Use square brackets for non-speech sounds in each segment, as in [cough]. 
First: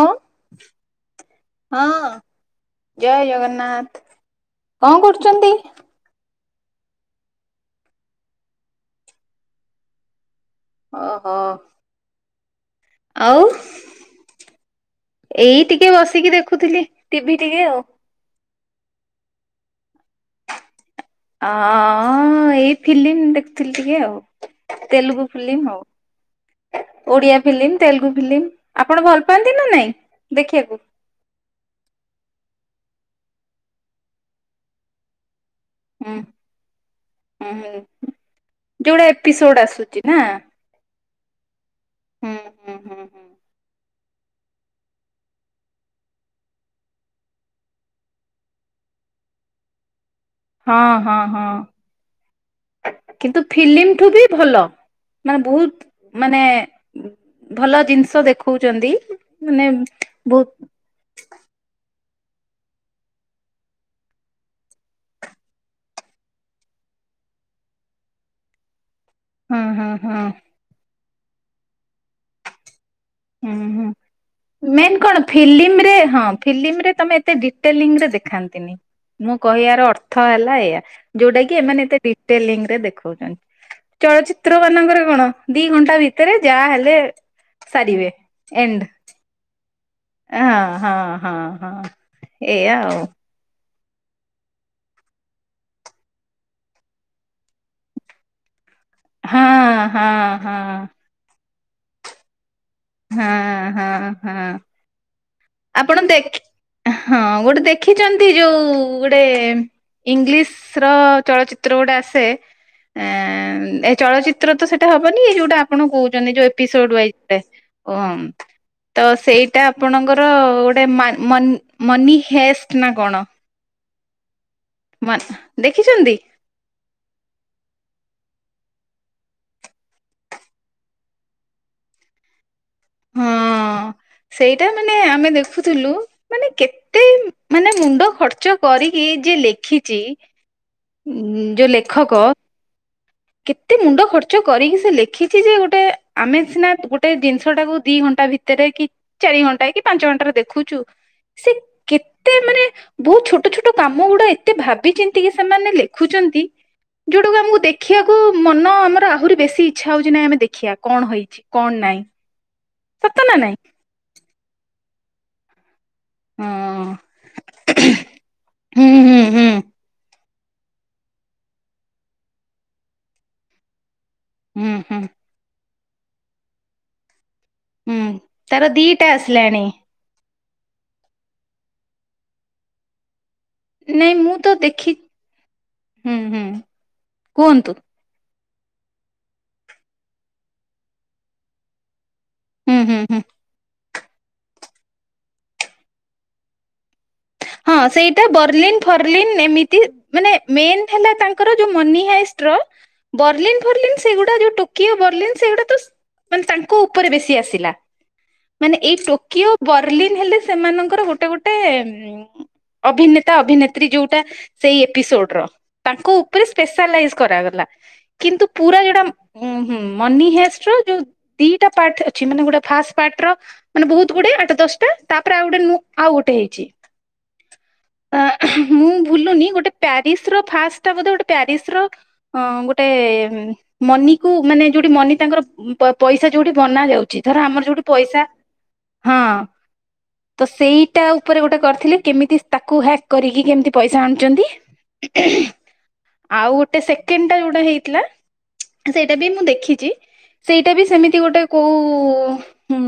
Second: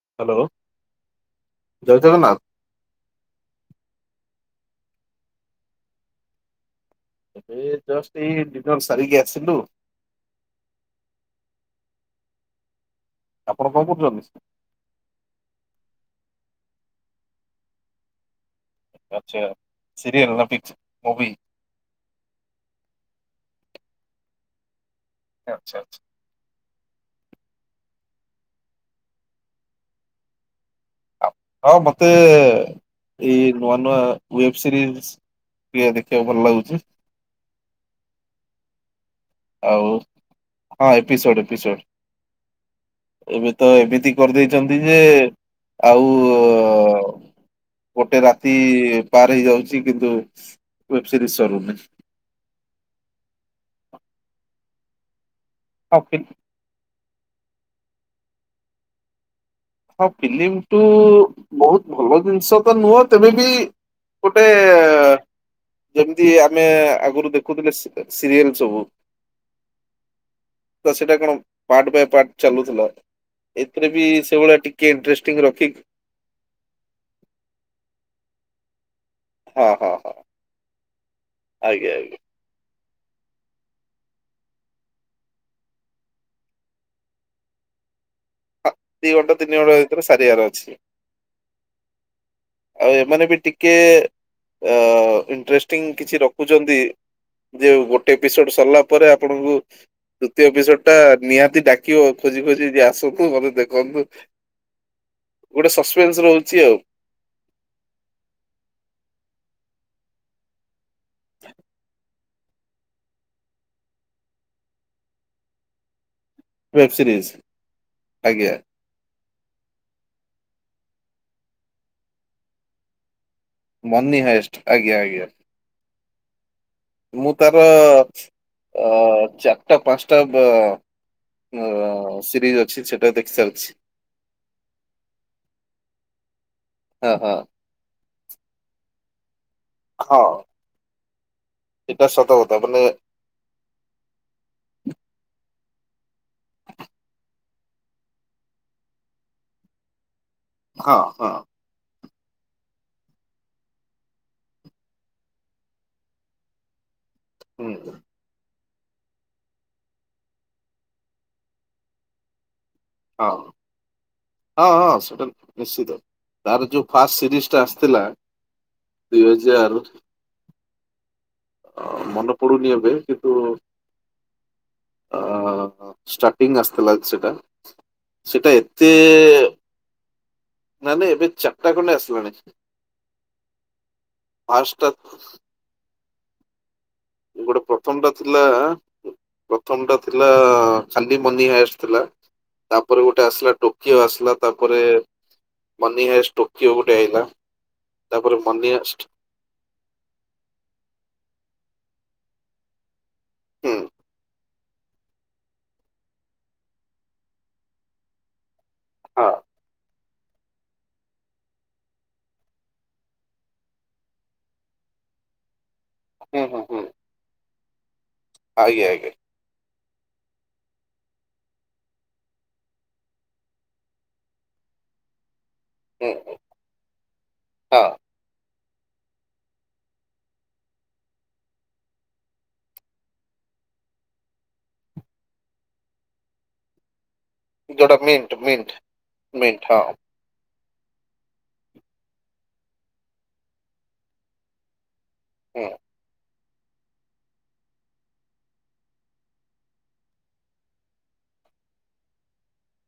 ଅଁ ହ୍ୟାଲୋ ଜୟ ହଁ ଜଗନ୍ନାଥ ଜୟ ଜଗନ୍ନାଥ କଣ କରୁଛନ୍ତି? ଏଇ ଜଷ୍ଟ ଏଇ ଡିନର ସାରିକି ଆସିବୁ। ଓ ହୋ। ଆଉ ଆପଣ କଣ କରୁଛନ୍ତି? ଏଇ ଟିକେ ବସ ତିିକି ଦେଖୁଥିଲି ଟିଭି ଟିକେ ଆଉ। ଆଚ୍ଛା ସିରିଏଲ୍ ନା ମୁଭି ହ ଏଇ ଫିଲ୍ମ ଦେଖୁଥିଲି ଟିକେ ଆଉ। ତେଲୁଗୁ ଫିଲ୍ମ ଆଚ୍ଛା ଆଚ୍ଛା ହଉ। ଓଡିଆ ଫିଲ୍ମ ତେଲୁଗୁ ଫିଲ୍ମ ଆପଣ ଭଲ ପାଆନ୍ତି ନା ନାଇଁ ଦେଖିବାକୁ। ହଁ ମତେ ଏଇ ନୂଆ ନୂଆ ୱବ ସିରିଜ ପ୍ରିୟା ହୁଁ ଦେଖିବାକୁ ଭଲ ଲାଗୁଛି। ହୁଁ ହୁଁ ଯୋଉଟା ଏପିସୋଡ ଆଉ ଆସୁଛି ନା ହଁ ଏପିସୋଡ ହୁଁ ହୁଁ ହୁଁ ହୁଁ। ଏପିସୋଡ ଏବେ ତ ଏମିତି କରିଦେଇଛନ୍ତି ଯେ ଆଉ ଗୋଟେ ରାତି ପାର ହେଇ ଯାଉଛି କିନ୍ତୁ ୱେବ ସିରିଜ ସରୁନି ହଁ-ହଁ-ହଁ କିନ୍ତୁ। ଫିଲ୍ମ ଠୁ ବି ଭଲ ମାନେ ବହୁତ ହଁ ଫିଲ୍ ମାନେ ଭଲ ଜିନିଷ ଦେଖଉଛନ୍ତି। ମାନେ ହଁ ବହୁତ ଫିଲ୍ମ ଟୁ ବହୁତ ଭଲ ଜିନିଷ ତ ନୁହଁ ତେମ ବି ଗୋଟେ ଯେମିତି ଆମେ ଆଗରୁ ଦେଖୁଥିଲେ ସିରିଏଲ ସବୁ ହଁ-ହଁ-ହଁ। ସେଟା କଣ ପାର୍ଟ ବାଇ ପାର୍ଟ ଚାଲୁଥିଲା ଏଥିରେ ବି ସେଇଭଳିଆ ଟିକେ ମେନ କଣ ଇଣ୍ଟରେଷ୍ଟିଂ ରଖିକି ଫିଲ୍ମରେ ହଁ ଫିଲ୍ମରେ ତମେ ଏତେ ଡିଟେଲିଙ୍ଗରେ ଦେଖାନ୍ତିନି। ମୁଁ ହଁ କହିବାର ହଁ ହଁ ଅର୍ଥ ହେଲା ଏୟା ଯୋଉଟା କି ଏମାନେ ଆଜ୍ଞା ଏତେ ଆଜ୍ଞା ଡିଟେଲ ଲିଙ୍କରେ ଦେଖୁ ଚଳଚିତ୍ର ମାନଙ୍କରେ କଣ ଦି ଘଣ୍ଟା ଭିତରେ ଯାହା ହେଲେ ସରିିବେ ହଁ, ଏଣ୍ଡ ଦି ଘଣ୍ଟା ତିନି ଘଣ୍ଟା ଭିତରେ ସାରିବାର ଅଛି ହ-ହଁ-ହଁ-ହଁ। ଏଇଆଉ। କେ ଇନଣ୍ଟ୍ରେଷ୍ଟିଙ୍ଗ କିଛି ରଖୁଛନ୍ତି ଯେ ଗୋଟେ ଏପିସୋଡ ସରିଲା ପରେ ହଁ ଆପଣଙ୍କୁ ହଁ ଦ୍ବିତୀୟ ହଁ ଏପିସୋଡ ଟା ନିହାତି ଡାକିବ ଖୋଜି ଖୋଜି ଯେ ଆସନ୍ତୁ ନହେଲେ ଦେଖ ହଁ-ହଁ। ଆପଣ ସସ୍ପେନ୍ସ ଦେଖ ରହୁଛି ଆଉ ହଁ ଗୋଟେ ଦେଖିଛନ୍ତି ଯୋଉ ଗୋଟେ ଇଂଲିଶ ର ଚଳଚିତ୍ର ଗୋଟେ ଆସେ। ଏଁ ଏ ଚଳଚିତ୍ର ତ ସେଟା ହବନି ଯୋଉଟା ଆପଣ କହୁ ୱେବ ଏପିସୋଡ ସିରିଜ ୱଇଜରେ [unintelligible] ଆଜ୍ଞା ତ ସେଇଟା ଆପଣଙ୍କ ଗୋଟେ ମନି ହେଷ୍ଟ ନା କଣ? Money heist. ଆଜ୍ଞା ମା ଆଜ୍ଞା ଦେଖିଚନ୍ତି? ମୁଁ ତାର ଅ ଚାରଟା ପାଞ୍ଚଟା ସିରିଜ ଅଛି ସେଟା ହଁ ଦେଖି ସାରିଛି। ସେଇଟା ମାନେ ଆମେ ଦେଖୁଥିଲୁ ମାନେ କେତେ ହଁ ହଁ ମାନେ ମୁଣ୍ଡ ଖର୍ ନଚ କରିକି ଯିଏ ଲେଖିଚି ହଁ ଉ ଯୋଉ ଏଟା ଲେଖକ ସତ କଥା ମାନେ କେତେ ମୁଣ୍ଡ ଖର୍ଚ୍ଚ କରିକି ସେ ଲେଖିଚି ଯେ ଗୋଟେ ଆମେ ସିନା ଗୋଟେ ଜିନିଷ ଟାକୁ ଦିଇ ଘଣ୍ଟା ଟା ଭିତରେ କି ଚାରି ଘଣ୍ଟା କି ପାଞ୍ଚ ଘଣ୍ଟାରେ ଦେଖୁଚୁ ହଁ ହଁ ସେ କେତ୍ ଏତେ ମାନେ ବୋହୁତ ଛୋଟ ଛୋଟ କାମ ଗୁଡା ଏତେ ଭାବିଚିନ୍ତି କି ସେମାନେ ଲେଖୁଚନ୍ତି ଯୋଉଟାକୁ ଆମକୁ ଦେ ହୁଁ ମନ ଆମର ଆହୁରି ବେଶି ଇଚ୍ଛା ହୋଉଚି ନାଇଁ ଆମେ ଦେଖିବା କଣ ହେଇଚି କଣ ନାଇଁ। ସତ ନା ନାଇଁ? ହଁଁ ସେଟା ତ ନିଶ୍ଚିତ। ତାର ଯୋଉ ହଁ ଫାଷ୍ଟ ସିରିଜ ଟା ଆସିଥିଲା ହୁଁ ଦୁଇ ହୁଁ ହୁଁ ହଜାର ଆ ମନେ ପଡୁନି ଏବେ କିନ୍ତୁ ଉଁ ହୁଁ। ଅ ଷ୍ଟାର୍ଟିଂ ଆସିଥିଲା ସେଟା ହୁଁ ସେ-ସେଟା ତାର ଏତେ ଦିଟା ଆସିଲାଣି ତାହଲେ ଏବେ ଚାର୍ଟା ଖଣ୍ଡେ ଆସିଲାଣି। ନାଇଁ ମୁଁ ତ ଫାଷ୍ଟ ଟା ଦେଖି ହୁଁ ହୁଁ। ଗୋଟେ କୁହନ୍ତୁ ପ୍ରଥମ ଟା ଥ୍ ଥିଲା ପ୍ରଥମ ଟା ଥିଲା ଖାଲି ମନି ହାଏଷ୍ଟ ଥିଲା। ହୁଁ ହୁଁ ତାପରେ ହୁଁ ଗୋଟେ ଆସିଲା ଟୋ କିଓ ଆସିଲା ତାପରେ ମନି ହାଏଷ୍ଟ୍ ଟୋକିଓ ଗୋଟେ ଆଇଲା। ହଁ ସେଇଟା ତାପରେ ମନି ବର୍ଲିନ ହାଏଷ୍ଟ ଫର୍ଲିନ ଏମିତି ମାନେ ମେନ୍ ହେଲା ତାଙ୍କର ଯୋଉ ମନିହାଇସ୍ ଷ୍ଟ୍ରଲ ବର୍ଲିନ ହୁଁ ଫର୍ଲିନ ସେଗୁଡା ଯୋଉ ଟୁକ କିଏ ବର୍ଲିନ୍ ସେଗୁଡା ତ ସ ମାନେ ତାଙ୍କ ଉପରେ ବେଶୀ ଆସିଲା। ମାନେ ଏଇ ହଁ ଟୋକିଓ ବର୍ଲିନ ହେଲେ ସେମାନଙ୍କର ଗୋଟେ ଗୋଟେ ଅଭିନେତା ଅଭିନେତ୍ରୀ ଯୋଉଟା ସେଇ ଏପିସୋଡ ର ତାଙ୍କ ହୁଁ ଉପରେ ହୁଁ ହୁଁ ସ୍ପେଶାଲାଇଜ୍ କରାଗଲା। କିନ୍ତୁ ପୁରା ଆଜ୍ଞା ଯୋଉଟା ଆଜ୍ଞା ଉଁ ହୁଁ ମନି ହେଷ୍ଟର ଯୋଉ ଦିଟା ପାର୍ଟ ଅଛି ମାନେ ଗୋଟେ ଫାଷ୍ଟ ପାର୍ଟ ର ମାନେ ବହୁତ ଗୁଡେ ଆଠ ଦ ଷ୍ଟା ତାପରେ ଆଉ ଗୋଟେ ନୁ ଆଉ ହୁଁ ଗୋଟେ ହୁଁ ହେଇଚି। ହଁ। ମୁଁ ଭୁଲୁନି ଗୋଟେ ପ୍ୱା ପ୍ୟାରିସ ର ଫାଷ୍ଟ ଟା ବୋଧେ ଗୋଟେ ପ୍ୟାରିସ ର ଅଁ ଗୋଟେ ମନିକୁ ମାନେ ଯୋଉଠି କି ମନି ତାଙ୍କର ପ ପଇସା ଯୋଉଠି ବନା ଯାଉ ଧର ଆମର ଯୋଉଠି ଯୋଉଟା ପଇସା ମିଣ୍ଟ ମିଣ୍ଟ ହଁ ମିଣ୍ଟ ହଁ ତ ସ ସେଇଟା ଉପରେ ଗୋଟେ କରିଥିଲେ କେମିତି ତାକୁ ହ୍ୟାକ୍ କରିକି କେମିତି ପଇସା ଆଣଚନ୍ତି। ହୁଁ। ଆଉ ଗୋଟେ ସେକେଣ୍ଡ ଟା ଯୋଉଟା ହେଇଥିଲା ସେଇଟା ବି ମୁଁ ଦେଖିଚି। ସେଇଟା ବି ସେମିତି ଗୋଟେ କୋଉ ହୁଁ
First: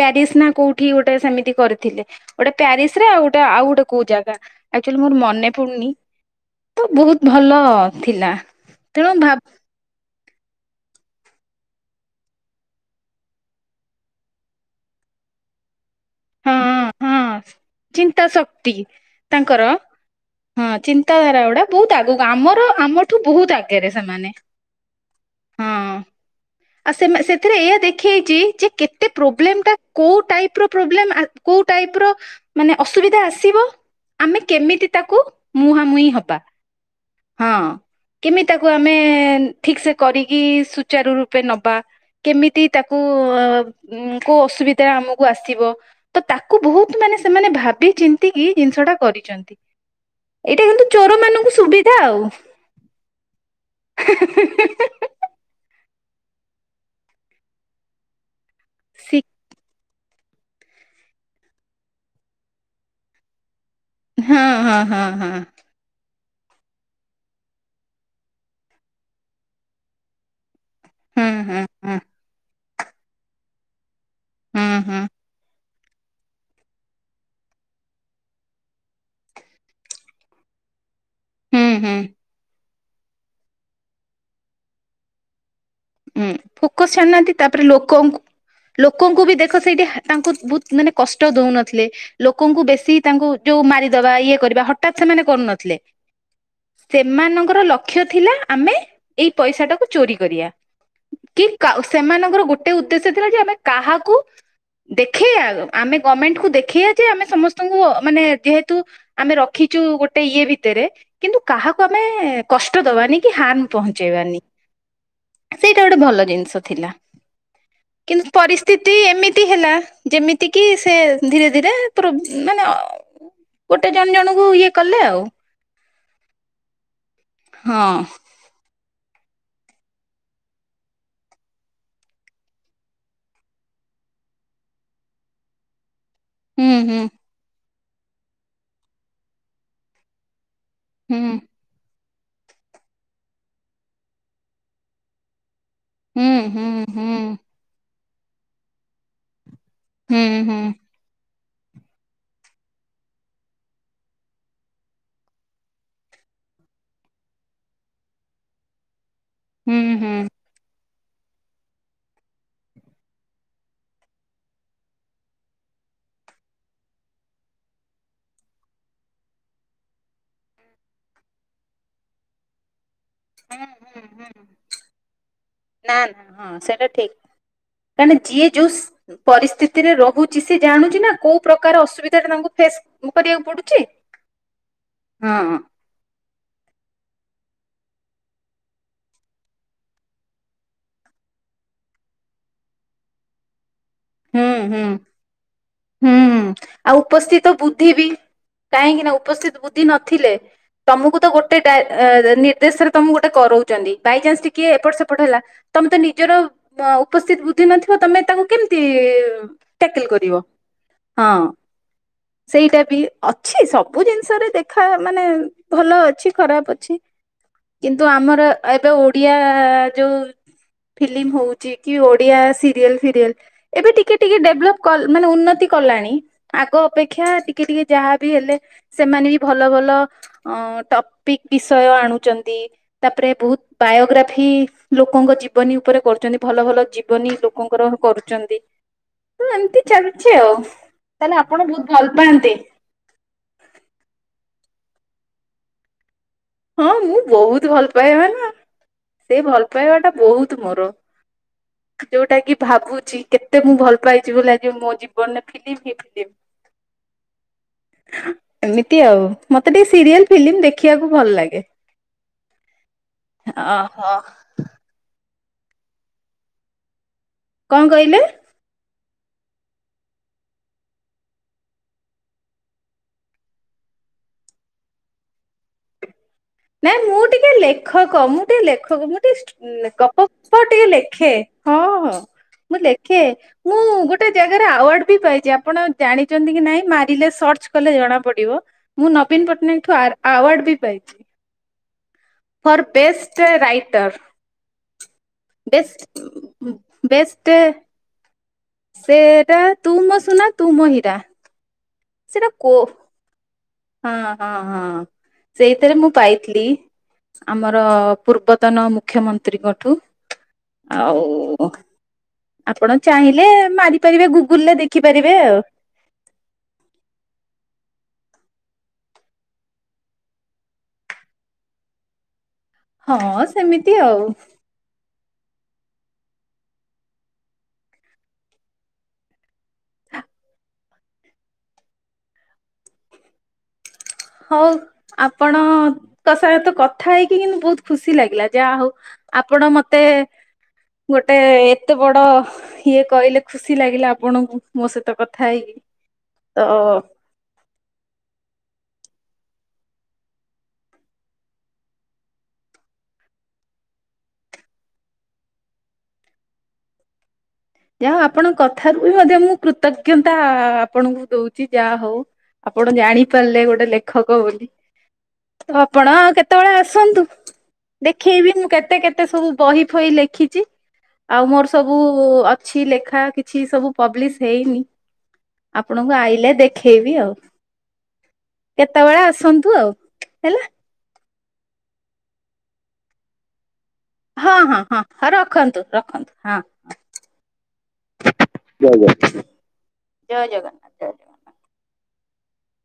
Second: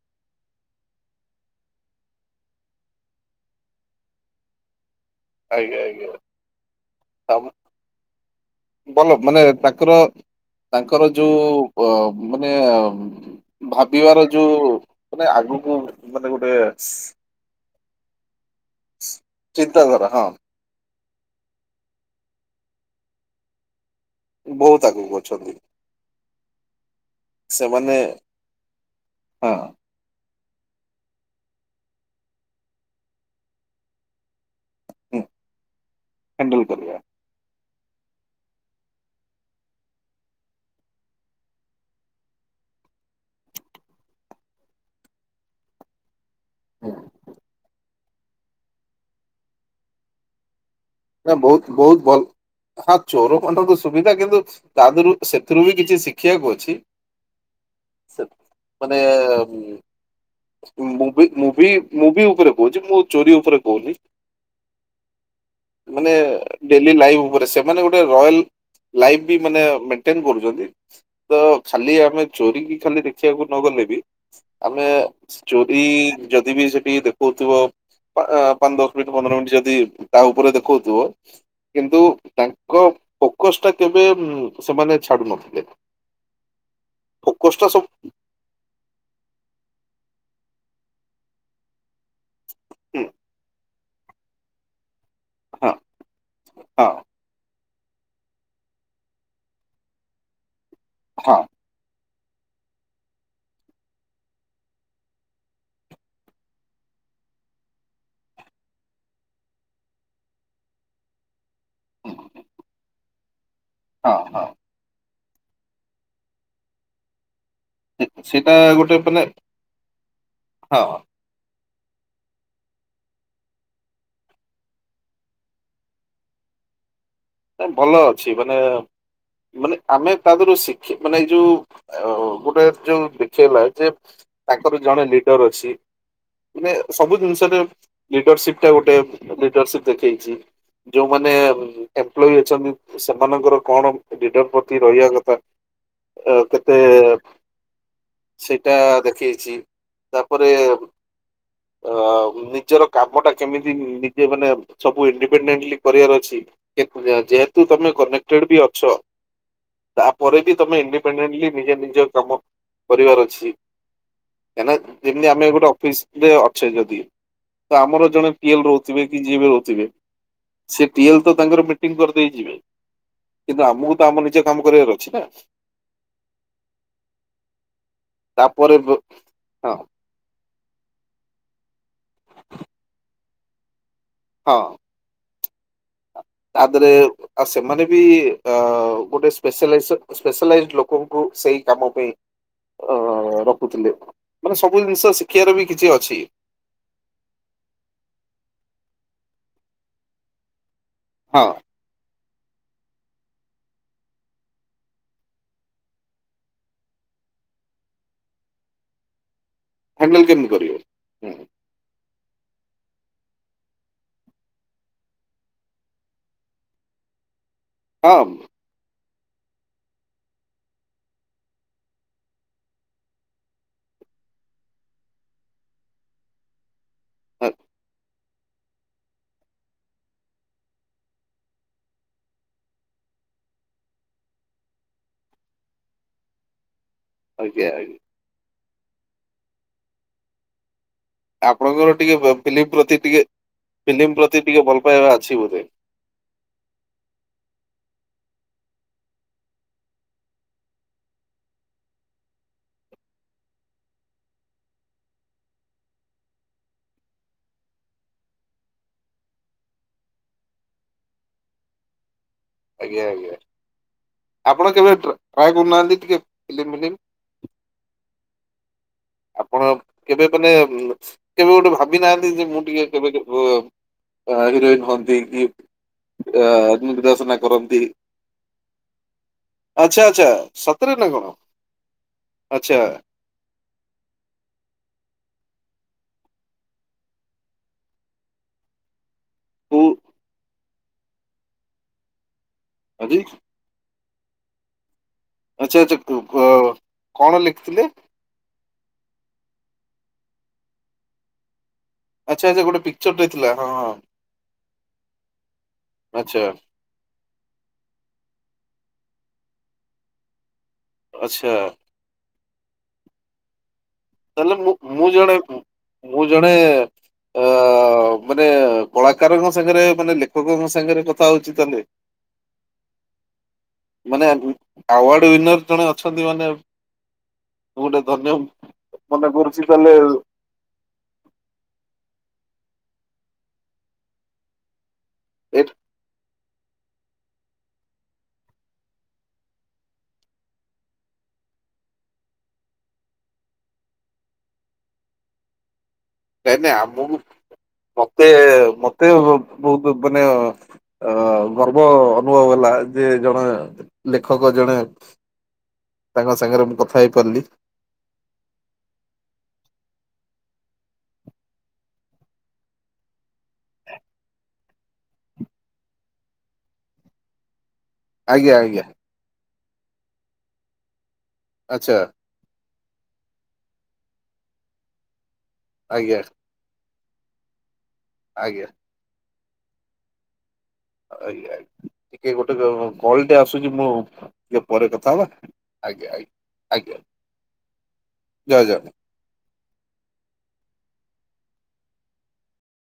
ପ୍ୟାରିସ ନା କୋଉଠି ଗୋଟେ ସେମିତି କରିଥିଲେ ଗୋଟେ ପ୍ୟାରିସ ସ୍ ରେ ଆଉ ଗୋଟେ ଆଉ ଗୋଟେ କୋଉ ଜାଗା ଆକ୍ଚୁଆଲି ମୋର ମନେ ଆଜ୍ଞା ପୁଡନି। ଆଜ୍ଞା ତ ବହୁତ ହଁ ଭଲ ଥିଲା ଭଲ ତେଣୁ ମାନେ ଭାବ ତାଙ୍କର ତାଙ୍କର ଯୋଉ ଅ ମାନେ ଭାବିବାର ଯୋଉ ମାନେ ଆଗକୁ ମାନେ ଗୋଟେ ହଁ ସି ହଁ ଚିନ୍ତା ଶକ୍ତି ତାଙ୍କର ହଁ। ଚିନ୍ତାଧାରା ଗୁଡା ବହୁତ ଆଗକୁ ଆମର ଆମଠୁ ବହୁତ ଆଗରେ। ସେମାନେ ବହୁତ ଆଗକୁ ଅଛନ୍ତି ହଁ। ଆ ସେ ସେଥିରେ ଏଇଆ ସେମାନେ ଦେଖିେଇଛି ଯେ କେତେ ହଁ ପ୍ରୋବ୍ଲେମ ଟା କୋଉ ଟାଇପ- ପ୍ରୋବ୍ଲେମ କୋଉ ଟାଇପ ର ଅସୁବିଧା ଆସିବ ଆମେ କେମିତି ତାକୁ ମୁହାଁମୁହିଁ ହବା ହ୍ୟାଣ୍ଡଲ କରିବା ହଁ? କେମିତି ତାକୁ ଆମେ ଠିକ ସେ କରିକି ସୁଚାରୁ ନବା କେମିତି ତାକୁ କୋଉ ଅସୁବିଧା ଆମକୁ ଆସିବ? ତ ତାକୁ ବହୁତ ହୁଁ। ମାନେ ସେମାନେ ଭାବି ଚିନ୍ତିକି ଜିନିଷ ଟା କରିଛନ୍ତି ଏଇଟା କିନ୍ତୁ ଚୋର ନା ମାନଙ୍କୁ ବହୁତ ସୁବିଧା ବହୁତ ଆଉ। ଭଲ। ହଁ ଚୋର ପଣ୍ଟକୁ ସୁବିଧା କିନ୍ତୁ ତାହରୁ ସେଥିରୁ ବି କିଛି ଖିଆକୁ ଅଛି ମାନେ ଶି ମୁଁ ମୁଁ ଭି ମୁଭି ଉପରେ କହୁଛି ମୁଁ ଚୋରି ଉପରେ କ ହଁ ହଁ ହଁ ହଁ। ମାନେ ଡେଲି ଲାଇଫ ଉପରେ ସେମାନେ ଗୋଟେ ରୟାଲ ଲାଇଫ ବି ମାନେ ମେଣ୍ଟେନ୍ କରୁଛନ୍ତି। ତ ହୁଁ ଖାଲି ହୁଁ ଆମେ ଚୋରି କି ଖାଲି ଦେଖିବାକୁ ନ ଗଲେ ବି ହୁଁ ହୁଁ ଆମେ ହୁଁ ଚୋରି ଏଇ ଯଦି ବି ସେଠି ଦେଖଉଥିବ ପାଞ୍ଚ ଦଶ ମିନିଟ ପନ୍ଦର ମିନିଟ୍ ଯଦି ତା ପୁରା ଦେଖଉଥିବ ହୁଁ ହୁଁ କିନ୍ତୁ ତାଙ୍କ ଫୋକସ ଟା କେବେ ସେମାନେ ଛାଡୁ ନଥିଲେ। ହଁ ଫୋକସ ଛାଡୁନାହାନ୍ତି ତାପରେ ସବୁ ଲୋକଙ୍କୁ ଲୋକଙ୍କୁ ବି ଦେଖ ସେଇଠି ତାଙ୍କୁ ବହୁତ ମାନେ କଷ୍ଟ ଦଉନଥିଲେ ଲୋକଙ୍କୁ ବେଶୀ ତାଙ୍କୁ ଯୋଉ ମାରିଦବା ଇଏ କରିବା ହଠାତ୍। ସେମାନେ ହଁ କରୁନଥିଲେ। ହଁ ସେମାନଙ୍କ ଲକ୍ଷ୍ୟ ଲକ୍ଷ ଥିଲା ଆମେ ଏଇ ପଇସା ଟାକୁ ଚୋରି କରିବା ହଁ କି ସେମାନଙ୍କର ଗୋଟେ ଉଦ୍ଦେଶ୍ୟ ଥିଲା ଯେ ଆମେ କାହାକୁ ଦେଖେଇବା ଆମେ ଗମେଣ୍ଟ କୁ ଦେଖେଇବା ଯେ ଆମେ ସମସ୍ତଙ୍କୁ ମାନେ ଯେହେତୁ ଆମେ ରଖ କିୁ ଗୋଟେ ଇଏ ଭିତରେ କିନ୍ତୁ କାହାକୁ ଆମେ କଷ୍ଟ ଦବାନି କି ହଁ ପହଞ୍ଚେଇବାନି ହଁ ସେଇଟା ଗୋଟେ ଭଲ ଜିନିଷ ଥିଲା। ସେ- କିନ୍ତୁ ସେଇଟା ପରିସ୍ଥିତି ଗୋଟେ ମାନେ ଏମିତି ହେଲା ଯେମିତି କିି ହଁ ସେ ଧୀରେ [unintelligible] ଗୋଟେ ଜଣେ ଜଣଙ୍କୁ ଇଏ କଲେ ଆଉ। ଭଲ ହଁ ଅଛି ମାନେ ମାନେ ଆମେ ତା ଦେହରୁ ଶିଖି ମାନେ ଏଇ ଯୋଉ ଗୋଟେ ଯୋଉ ଶିଖେଇବା ଯେତା ତାଙ୍କର ଜଣେ ଲିଡର ଅଛି। ମାନେ ହୁଁ ସବୁ ଜିନିଷରେ ଲିଡରସିପ ଟା ଗୋଟେ ଲିଡରସିପ ଦେଖେଇଛି। ହୁଁ ହୁଁ ଯୋଉମାନେ ଏମ୍ପ୍ଲାଇ ଅଛନ୍ତି ସେମାନଙ୍କର କଣ ଲିଡର ପ୍ରତି ରହିବା କଥା ହୁଁ ଏ କେତେ ହୁଁ ହୁଁ। ସେଇଟା ଦେଖେଇଛି ହୁଁ ତାପରେ ହୁଁ ଅ ନିଜର କାମ ଟା କେମିତି ନିଜେ ମାନେ ସବୁ ଇଣ୍ଡିପେଣ୍ଡେଣ୍ଟଲି କରିବାର ଅଛି [unintelligible] ଯେହେତୁ ତମେ କନେକ୍ଟେଡ ବି ଅଛ ହୁଁ ହୁଁ ହୁଁ ତାପରେ ବି ତମେ ଇଣ୍ଡି ଇଣ୍ଡିପେଣ୍ଡେଲି ନିଜେ ନିଜ କାମ କରିବାର ଅଛି। କାହିଁକି ନା ଯେମତି ଆମେ ଗୋଟେ ଅଫିସ ରେ ଅଛେ ଯଦି ତ ଆମର ଜଣେ ଟିଏଲ ରହୁଥିବେ କି, ଯିଏ ବି ରହୁଥିବେ ସେ ଟିଏଲ ତ ତାଙ୍କର ମିଟିଂଙ୍ଗି କରିଦେଇ ଯିବେ। କିନ୍ତୁ ଆମକୁ ହୁଁ ତ ଆମ ନିଜେ ହୁଁ କାମ କରିବାର ଅଛି ନା? କାହିଁକିନା ଯିଏ ଯୋଉ ତାପରେ ହଁ ସୁ ପରିସ୍ଥିତିରେ ରହୁଚି ସେ ଜାଣୁଛି ନା କୋଉ ପ୍ରକାର ଅସୁବିଧା ଟା ତାଙ୍କୁ ଫେସ କରିବାକୁ ପଡ଼ୁଚି। ହଁ। ହଁ। ତା ଧେରେ ଆ ସେମାନେ ବି ଅ ଗୋଟେପ ସ୍ପଲାଇଜେସନ୍ ଲୋକଙ୍କୁ ସେଇ କାମ ପାଇଁ ଅ ରଖୁଥିଲେ। ହୁଁ ମାନେ ସବୁ ହୁଁ ଜିନିଷ ଶିଖିବାର ବି କିଛି ଅଛି ହୁଁ ଆଉ ଉପସ୍ଥିତ ବୁଦ୍ଧି ବି କାହିଁକି ନା ଉପସ୍ଥିତ ବୁଦ୍ଧି ନଥିଲେ ତମକୁ ତ ହଁ ଗୋଟେ ଡା ଏ ନି ଦେଶରେ ତମକୁ ଗୋଟେ କରଉଚନ୍ତି ବାଇଚାନ୍ସ ଟିକେ ଏପଟ ସେପଟ ହେଲା ତମେ ତ ନିଜର ଉପସ୍ଥି ନଥିବ, ତମେ ତାକୁ କେମିତି ଟ୍ୟାକଲ ହ୍ୟାଣ୍ଡେଲ କରିବ କେମିତି କରିବେ। ହୁଁ ହଁ। ସେଇଟା ବି ଅଛି ସବୁ ଜିନିଷରେ ଦେଖା ମାନେ ଭଲ ଅଛି ଖରାପ ଅଛି କିନ୍ତୁ ହଁ ଆମର ଏବେ ଓଡିଆ ଯୋଉ ଫିଲ୍ମ ହଉଛି କି ଓଡିଆ ସିରିଏଲ ଫିରିଏଲ ଏବେ ଟିକେ ଟିକେ ଡେଭଲପ ମାନେ ଉନ୍ନତି କଲାଣି, ଆଗ ଅପେକ୍ଷା ଟିକେ ଟିକେ ଯାହାବି ହେଲେ ସେମାନେ ବି ଭଲ ଭଲ ଅ ଟପିକ ବିଷୟ ଆଣୁଛନ୍ତି ତାପରେ ବହୁତ ବାୟୋଗ୍ରାଫି ଲୋକଙ୍କ ଜୀବନୀ ଉପରେ କରୁଛନ୍ତି ଭଲ ଭଲ ଜୀବନୀ ଆଜ୍ଞା ଲୋକଙ୍କର ଆଜ୍ଞା। କରୁଛନ୍ତି ତ ଏମିତି ଚାଲୁଛି ଆଉ ତାହେଲେ ଆପଣ ବହୁତ ଆପଣଙ୍କର ଭଲ ଟିକେ ପାଆନ୍ତି ଫିଲ୍ମ ପ୍ରତି ଟିକେ ଫିଲ୍ମ ପ୍ରତି ଟିକେ ଭଲ ବା ଅଛି ବୋଧେ ହଁ ମୁଁ ବହୁତ ଭଲ ପାଏ ମ ନା ସେ ଭଲ ପାଇବା ଟା ବହୁତ ମୋର ଯୋଉଟା କି ଭାବୁଛି କେତେ ମୁଁ ଭଲ ପାଇଛି, ବୋଲି ଆଜି ମୋ ଜୀବନରେ ଫିଲ୍ମ ହିଁ ଫିଲ୍ମ। ଏମିତି ଆଉ ମତେ ଟିକେ ସିରିଏଲ ଫିଲ୍ମ ଦେଖିବାକୁ ଭଲ ଲାଗେ। ଆଜ୍ଞା ଆଜ୍ଞା ଓହୋ ଆପଣ କେବେ ଟ୍ରାଏ କରୁନାହାନ୍ତି ଟିକେ ଫିଲ୍ମ ମିଲ୍ମି କଣ କହିଲେ? ଆପଣ କେବେ ମାନେ କେବେ ଗୋଟେ ଭାବି ନାହାନ୍ତି ଯେ ମୁଁ ଟିକେ କେବେ ଅଆ ହିରୋଇନ୍ ହନ୍ତି କି ନାଇଁ ମୁଁ ନିର୍ଦ୍ଦେଶନା ଟିକେ କରନ୍ତି ଲେଖକ ମୁଁ ଟିକେ ଲେଖକ ମୁଁ ଟିକେ ଆଚ୍ଛା ଗପ ଆଚ୍ଛା ଗପ ଟିକେ ସତରେ ନା କଣ ଲେଖେ ହଁ ହଁ ଆଚ୍ଛା ମୁଁ ଲେଖେ ମୁଁ ଗୋଟେ ଜାଗାରେ ଆୱାର୍ଡ ବି ପାଇଛି ଆପଣ ଜାଣିଛନ୍ତି କି ନାଇଁ ମାରିଲେ ସର୍ଚ୍ଚ କଲେ ଜଣା ପଡିବ ମୁଁ ନବୀନ ପଟ୍ଟନାୟକ କୋଉ ଠୁ ଆୱାର୍ଡ ବି ପାଇଛି। ଫର୍ ଆଜି ବେଷ୍ଟ ରାଇଟର୍ ଆଚ୍ଛା ଆଚ୍ଛା କଣ ବେଷ୍ଟ ଲେଖିଥିଲେ ସେଟା ତୁ ମୋ ସୁନା ତୁ ମ ହିରା ଆଚ୍ଛା ଆଚ୍ଛା ଗୋଟେ ପିକଚରଟ ଥିଲା। ହଁ ହଁ ହଁ ସେଇଥିରେ ମୁଁ ଆଚ୍ଛା ପାଇଥିଲି ଆମର ପୂର୍ବ ପୂର୍ତନ ମୁଖ୍ୟମନ୍ତ୍ରୀଙ୍କଠୁ ଆଉ ଆଚ୍ଛା ଆପଣ ଚାହିଁଲେ ମାରି ତାହାଲେ ମୁଁ ମୁଁ ଜଣେ ମୁଁ ଜଣେ ଅ ମାନେ କଳାକାରଙ୍କ ସାଙ୍ଗରେ ମାନେ ଲେଖକଙ୍କ ସାଙ୍ଗରେ କଥା ହଉଚି ତା ହେଲେ ହଁ ସେମିତି ଆଉ ମାନେ ଆୱାର୍ଡ ୱନିର ଜଣେ ଅଛନ୍ତି ମାନେ ମୁଁ ଗୋଟେ ଧନ୍ୟ ମନେ କରୁଛି ତାହେଲେ [unintelligible] ହଉ ଏ ଆପଣଙ୍କ ସା କଥା ହେଇକି କିନ୍ତୁ ବହୁତ ଖୁସି ଲାଗିଲା ଯାହା ହଉ ଆପଣ ମତେ ଗୋଟେ ଏତେ ବଡ ଇଏ କହିଲେ, ଖୁସି ଲାଗିଲା ଆପଣଙ୍କୁ ମୋ ସହିତ କଥା ହେଇକି। ନାଇଁ ନାଇଁ ତ ଆମ ମତେ ମତେ ବହୁତ ମାନେ ଅ ଗର୍ବ ଅନୁଭବ ହେଲା ଯେ ଜଣେ ଲେଖକ ଜଣେ ତାଙ୍କ ସାଙ୍ଗରେ ମୁଁ କଥା ହେଇ ପାରିଲି। ଯାହା ଆପଣଙ୍କ କଥାରୁ ବି ମଧ୍ୟ ମୁଁ କୃତଜ୍ଞତା ଆପଣଙ୍କୁ ଦଉଛି ଯାହା ହଉ ଆପଣ ଜାଣି ପାରିଲେ ଗୋଟେ ଲେଖକ ବୋଲି ତ ଆପଣ କେତେବେଳେ ଆସନ୍ତୁ। ଦେଖେଇବି ଆଜ୍ଞା ମୁଁ ଆଜ୍ଞା କେତେ କେତେ ସବୁ ବହି ଫହି ଲେଖିଛି ଆଉ ମୋର ସବୁ ଆଚ୍ଛା କିଛି ଲେଖା କିଛି ସବୁ ପବଲିଶ୍ ହେଇନି ଆପଣଙ୍କୁ ଆଜ୍ଞା ଆଇଲେ ଦେଖ ଦେଖେଇବି ଆଉ ଆଜ୍ଞା କେତେବେଳେ ଆସନ୍ତୁ ଆଉ ହେଲା। ଆଜ୍ଞାା ଟିକେ ଗୋଟେ କଲଟେ ଆସୁଛି ମୁଁ ହଁ ଟିକେ ହଁ ପରେ କଥା ହବା ହଁ ରଖନ୍ତୁ ଆଜ୍ଞା ରଖନ୍ତୁ ହଁ ଆଜ୍ଞା ହଁ। ଆଜ୍ଞା ଜୟ ଜଗନ୍ନାଥ। ଜୟ ଜଗନ୍ନାଥ। ଜୟ ଜଗନ୍ନାଥ।